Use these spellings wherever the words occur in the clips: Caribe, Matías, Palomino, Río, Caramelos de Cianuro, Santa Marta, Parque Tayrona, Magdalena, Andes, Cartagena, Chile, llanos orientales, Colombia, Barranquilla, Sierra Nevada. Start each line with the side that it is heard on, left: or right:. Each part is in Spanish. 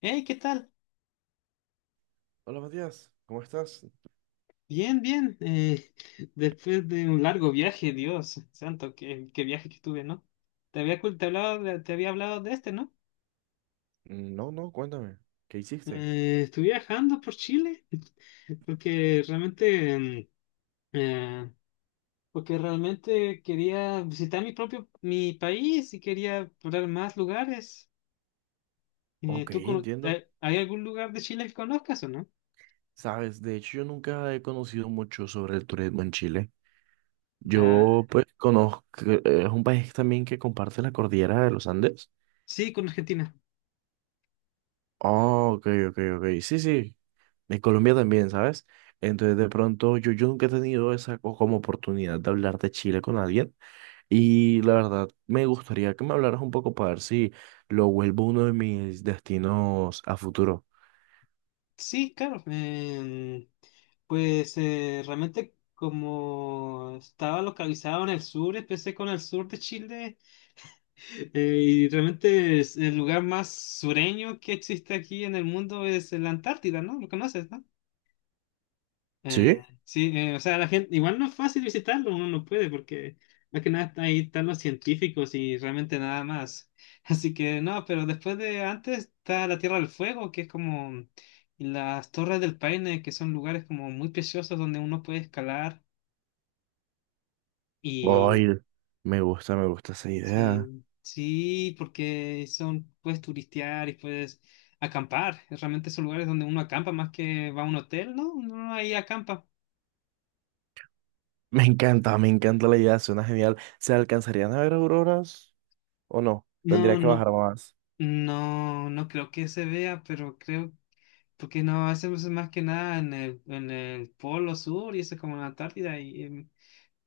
left: Hey, ¿qué tal?
right: Hola Matías, ¿cómo estás?
left: Bien, bien. Después de un largo viaje, Dios santo, qué viaje que tuve, ¿no? Te había hablado de este, ¿no?
right: Mm, No, cuéntame, ¿qué hiciste?
left: Estuve viajando por Chile porque eh, realmente quería visitar mi propio mi país y quería explorar más lugares.
right: Ok, entiendo.
left: ¿Hay algún lugar de Chile que conozcas o no?
right: Sabes, de hecho yo nunca he conocido mucho sobre el turismo en Chile.
left: Ah,
right: Yo pues conozco, es un país también que comparte la cordillera de los Andes.
left: sí, con Argentina.
right: Oh, ok, sí, sí. De Colombia también, ¿sabes? Entonces de pronto yo nunca he tenido esa como oportunidad de hablar de Chile con alguien y la verdad me gustaría que me hablaras un poco para ver si lo vuelvo uno de mis destinos a futuro.
left: Sí, claro. Pues realmente, como estaba localizado en el sur, empecé con el sur de Chile. Y realmente, es el lugar más sureño que existe aquí en el mundo es la Antártida, ¿no? ¿Lo conoces, no?
right: Sí,
left: Sí, o sea, la gente, igual no es fácil visitarlo, uno no puede, porque más que nada está- ahí están los científicos y realmente nada más. Así que no, pero después de antes está la Tierra del Fuego, que es como las Torres del Paine, que son lugares como muy preciosos donde uno puede escalar y
right: ay, me gusta esa idea.
left: sí, sí, porque son, puedes turistear y puedes acampar. Realmente son lugares donde uno acampa más que va a un hotel, ¿no? Uno ahí acampa.
right: Me encanta la idea, suena genial. ¿Se alcanzarían a ver auroras o no? Tendría
left: No,
right: que
left: no.
right: bajar más.
left: No, no creo que se vea, pero creo, porque no, hacemos más que nada en el Polo Sur y eso es como en la Antártida y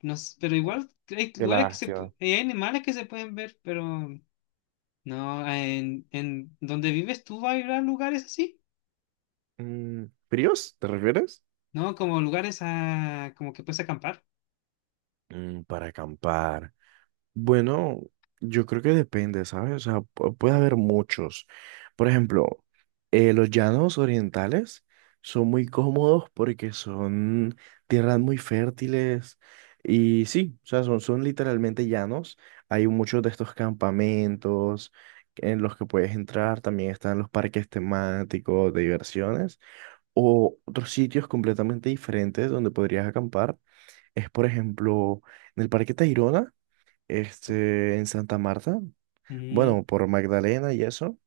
left: no sé, pero igual hay
right: Qué
left: lugares
right: lástima.
left: hay animales que se pueden ver, pero no, en donde vives tú va a haber lugares así,
right: Mm, ¿fríos? ¿Te refieres?
left: ¿no? Como lugares a, como que puedes acampar.
right: Mm, para acampar. Bueno, yo creo que depende, ¿sabes? O sea, puede haber muchos. Por ejemplo, los llanos orientales son muy cómodos porque son tierras muy fértiles y sí, o sea, son literalmente llanos. Hay muchos de estos campamentos en los que puedes entrar. También están los parques temáticos de diversiones o otros sitios completamente diferentes donde podrías acampar. Es, por ejemplo, en el Parque Tayrona este, en Santa Marta,
left: Mm,
right: bueno, por Magdalena y eso,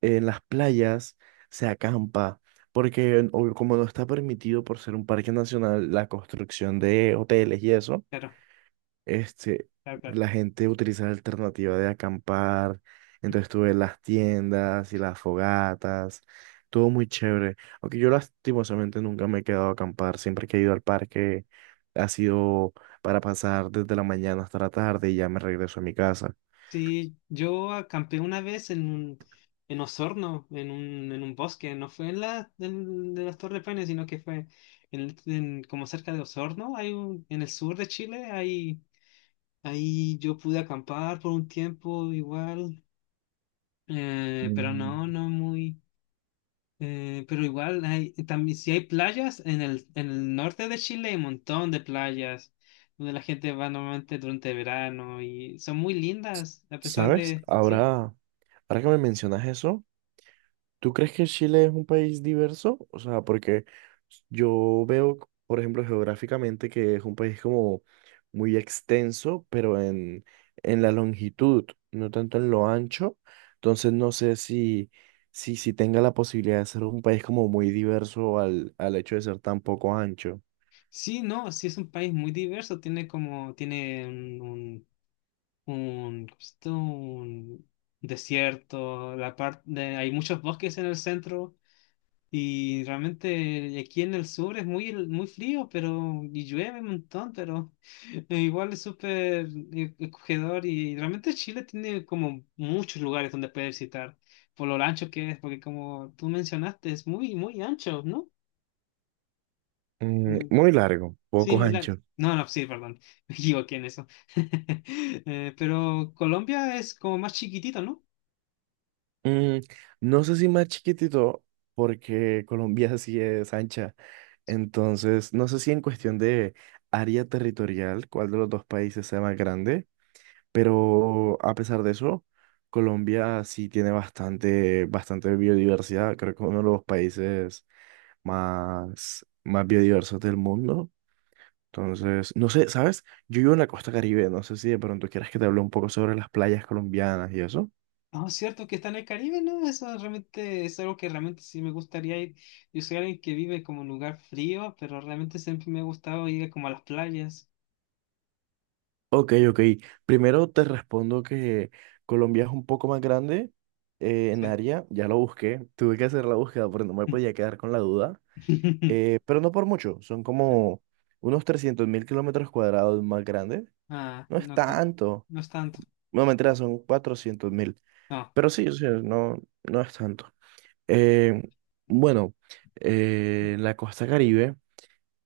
right: en las playas se acampa, porque como no está permitido por ser un parque nacional la construcción de hoteles y eso,
left: claro,
right: este,
left: claro, claro.
right: la gente utiliza la alternativa de acampar, entonces tuve las tiendas y las fogatas, todo muy chévere, aunque yo lastimosamente nunca me he quedado a acampar, siempre que he ido al parque ha sido para pasar desde la mañana hasta la tarde y ya me regreso a mi casa.
left: Sí, yo acampé una vez en un, en Osorno, en un bosque. No fue en de las Torres Paine, sino que fue en, como cerca de Osorno, hay un, en el sur de Chile. Ahí, ahí yo pude acampar por un tiempo igual, pero
right: Mm,
left: no, no muy, pero igual hay, también si hay playas, en el norte de Chile hay un montón de playas, donde la gente va normalmente durante verano y son muy lindas, a pesar
right: ¿sabes?
left: de, sí.
right: Ahora, ahora que me mencionas eso, ¿tú crees que Chile es un país diverso? O sea, porque yo veo, por ejemplo, geográficamente que es un país como muy extenso, pero en la longitud, no tanto en lo ancho. Entonces no sé si tenga la posibilidad de ser un país como muy diverso al hecho de ser tan poco ancho.
left: Sí, no, sí es un país muy diverso, tiene como, tiene un, ¿cómo se llama? Un desierto, la parte hay muchos bosques en el centro y realmente aquí en el sur es muy, muy frío, pero y llueve un montón, pero igual es súper acogedor y realmente Chile tiene como muchos lugares donde puedes visitar por lo ancho que es, porque como tú mencionaste, es muy, muy ancho, ¿no?
right: Mm, muy largo,
left: Sí,
right: poco
left: muy largo.
right: ancho.
left: No, no, sí, perdón. Me equivoqué en eso. Pero Colombia es como más chiquitito, ¿no?
right: Mm, no sé si más chiquitito, porque Colombia sí es ancha. Entonces, no sé si en cuestión de área territorial, cuál de los dos países sea más grande, pero a pesar de eso, Colombia sí tiene bastante biodiversidad. Creo que uno de los países más biodiversos del mundo. Entonces, no sé, ¿sabes? Yo vivo en la costa Caribe, no sé si de pronto quieras que te hable un poco sobre las playas colombianas y eso.
left: Ah, cierto que está en el Caribe, ¿no? Eso realmente es algo que realmente sí me gustaría ir. Yo soy alguien que vive como en un lugar frío, pero realmente siempre me ha gustado ir como a las playas.
right: Ok, ok. Primero te respondo que Colombia es un poco más grande en
left: Sí.
right: área. Ya lo busqué. Tuve que hacer la búsqueda porque no me podía quedar con la duda. Pero no por mucho. Son como unos 300.000 kilómetros cuadrados más grandes.
left: Ah,
right: No es
left: no tanto.
right: tanto.
left: No es tanto.
right: No, mentira, son 400.000.
left: No.
right: Pero sí, o sea, no es tanto. Eh, bueno, la costa Caribe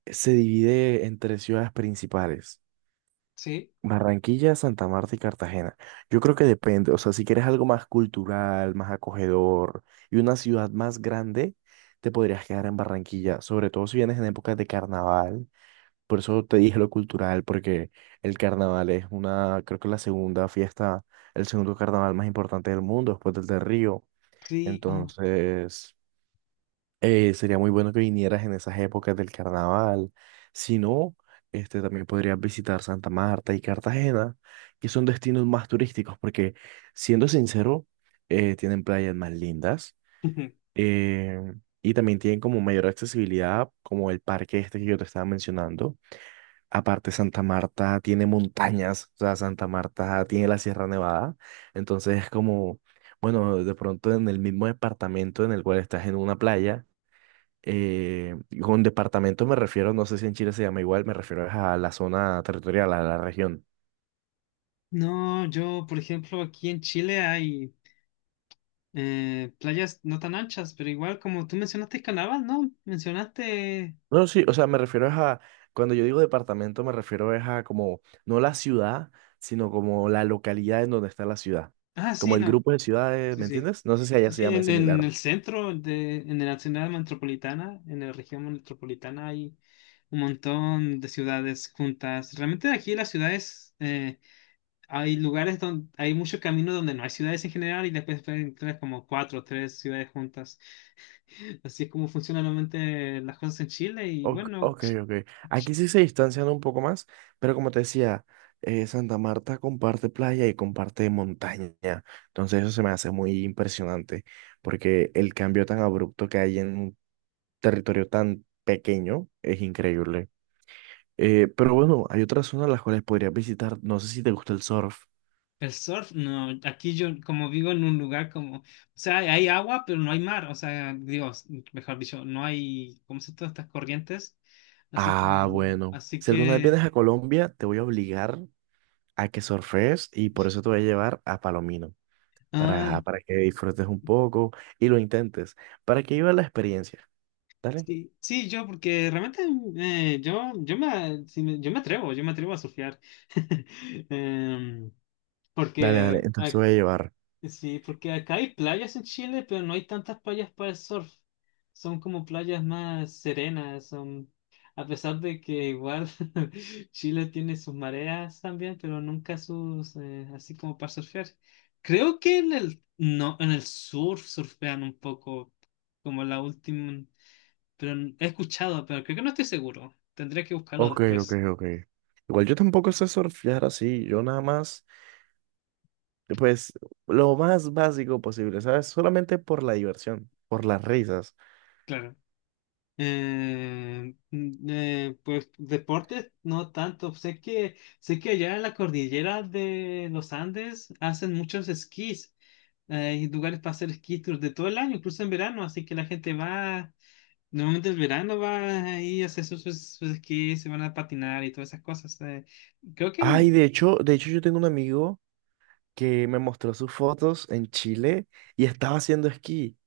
right: se divide en tres ciudades principales.
left: Sí,
right: Barranquilla, Santa Marta y Cartagena. Yo creo que depende, o sea, si quieres algo más cultural, más acogedor y una ciudad más grande, te podrías quedar en Barranquilla, sobre todo si vienes en épocas de carnaval. Por eso te dije lo cultural, porque el carnaval es una, creo que la segunda fiesta, el segundo carnaval más importante del mundo, después del de Río.
left: sí. Ah.
right: Entonces, sería muy bueno que vinieras en esas épocas del carnaval. Si no, este, también podrías visitar Santa Marta y Cartagena, que son destinos más turísticos, porque siendo sincero, tienen playas más lindas eh, y también tienen como mayor accesibilidad, como el parque este que yo te estaba mencionando. Aparte, Santa Marta tiene montañas, o sea, Santa Marta tiene la Sierra Nevada, entonces es como, bueno, de pronto en el mismo departamento en el cual estás en una playa eh, con departamento me refiero, no sé si en Chile se llama igual, me refiero es a la zona territorial, a la región.
left: No, yo, por ejemplo, aquí en Chile hay. Playas no tan anchas, pero igual como tú mencionaste Canavas, ¿no? Mencionaste...
right: No, sí, o sea, me refiero es a, cuando yo digo departamento, me refiero es a como, no la ciudad, sino como la localidad en donde está la ciudad.
left: Ah, sí,
right: Como el
left: no.
right: grupo de ciudades,
left: Sí,
right: ¿me
left: sí.
right: entiendes? No sé si
left: Sí,
right: allá se
left: sí,
right: llama
left: en
right: similar.
left: el centro, de, en la ciudad metropolitana, en la región metropolitana hay un montón de ciudades juntas. Realmente aquí las ciudades, hay lugares donde hay muchos caminos donde no hay ciudades en general y después pueden encontrar como cuatro o tres ciudades juntas. Así es como funcionan normalmente las cosas en Chile y
right: Ok,
left: bueno,
right: ok. ok. Aquí sí se distancian un poco más, pero como te decía, Santa Marta comparte playa y comparte montaña. Entonces eso se me hace muy impresionante, porque el cambio tan abrupto que hay en un territorio tan pequeño es increíble. Pero bueno, hay otras zonas las cuales podrías visitar. No sé si te gusta el surf.
left: El surf, no, aquí yo como vivo en un lugar como, o sea, hay agua, pero no hay mar, o sea, digo, mejor dicho, no hay, ¿cómo se todas estas corrientes? Así que,
right: Ah, bueno.
left: así
right: Si alguna vez
left: que,
right: vienes a Colombia, te voy a obligar a que surfees y por eso te voy a llevar a Palomino. Para,
left: ah,
right: ajá, para que disfrutes un poco y lo intentes, para que vivas la experiencia. Dale,
left: sí, sí, yo, porque realmente yo me atrevo a surfear. Em,
right: dale,
left: porque
right: entonces te voy a llevar.
left: Sí, porque acá hay playas en Chile, pero no hay tantas playas para el surf. Son como playas más serenas, son... A pesar de que igual Chile tiene sus mareas también, pero nunca sus... así como para surfear. Creo que en el... No, en el sur surfean un poco, como la última... He escuchado, pero creo que no estoy seguro. Tendría que buscarlo después,
right: Ok. Igual yo tampoco sé surfear así, yo nada más, pues, lo más básico posible, ¿sabes? Solamente por la diversión, por las risas.
left: claro. Pues deportes no tanto. Sé que allá en la cordillera de los Andes hacen muchos esquís. Hay lugares para hacer esquí tours de todo el año, incluso en verano, así que la gente va, normalmente el verano va ahí a hacer sus esquís, se van a patinar y todas esas cosas. Creo que
right: Ay, de hecho yo tengo un amigo que me mostró sus fotos en Chile y estaba haciendo esquí.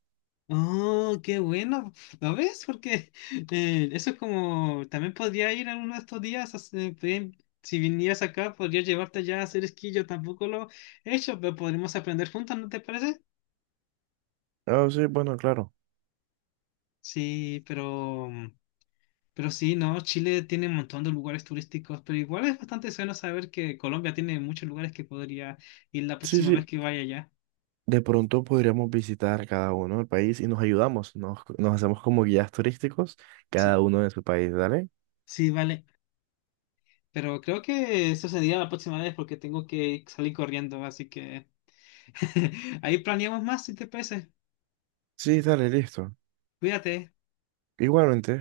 left: oh, qué bueno. ¿Lo ves? Porque eso es como, también podría ir a uno de estos días, a ven, si vinieras acá, podría llevarte ya a hacer esquí. Yo tampoco lo he hecho, pero podríamos aprender juntos, ¿no te parece?
right: Ah, sí, bueno, claro.
left: Sí, pero sí, no, Chile tiene un montón de lugares turísticos, pero igual es bastante bueno saber que Colombia tiene muchos lugares que podría ir la
right: Sí,
left: próxima vez
right: sí,
left: que vaya allá.
right: de pronto podríamos visitar cada uno el país y nos ayudamos, nos hacemos como guías turísticos,
left: Sí,
right: cada uno de su país, ¿dale?
left: sí, vale. Pero creo que eso sería la próxima vez porque tengo que salir corriendo, así que... Ahí planeamos más si te parece.
right: Sí, dale, listo.
left: Cuídate.
right: Igualmente.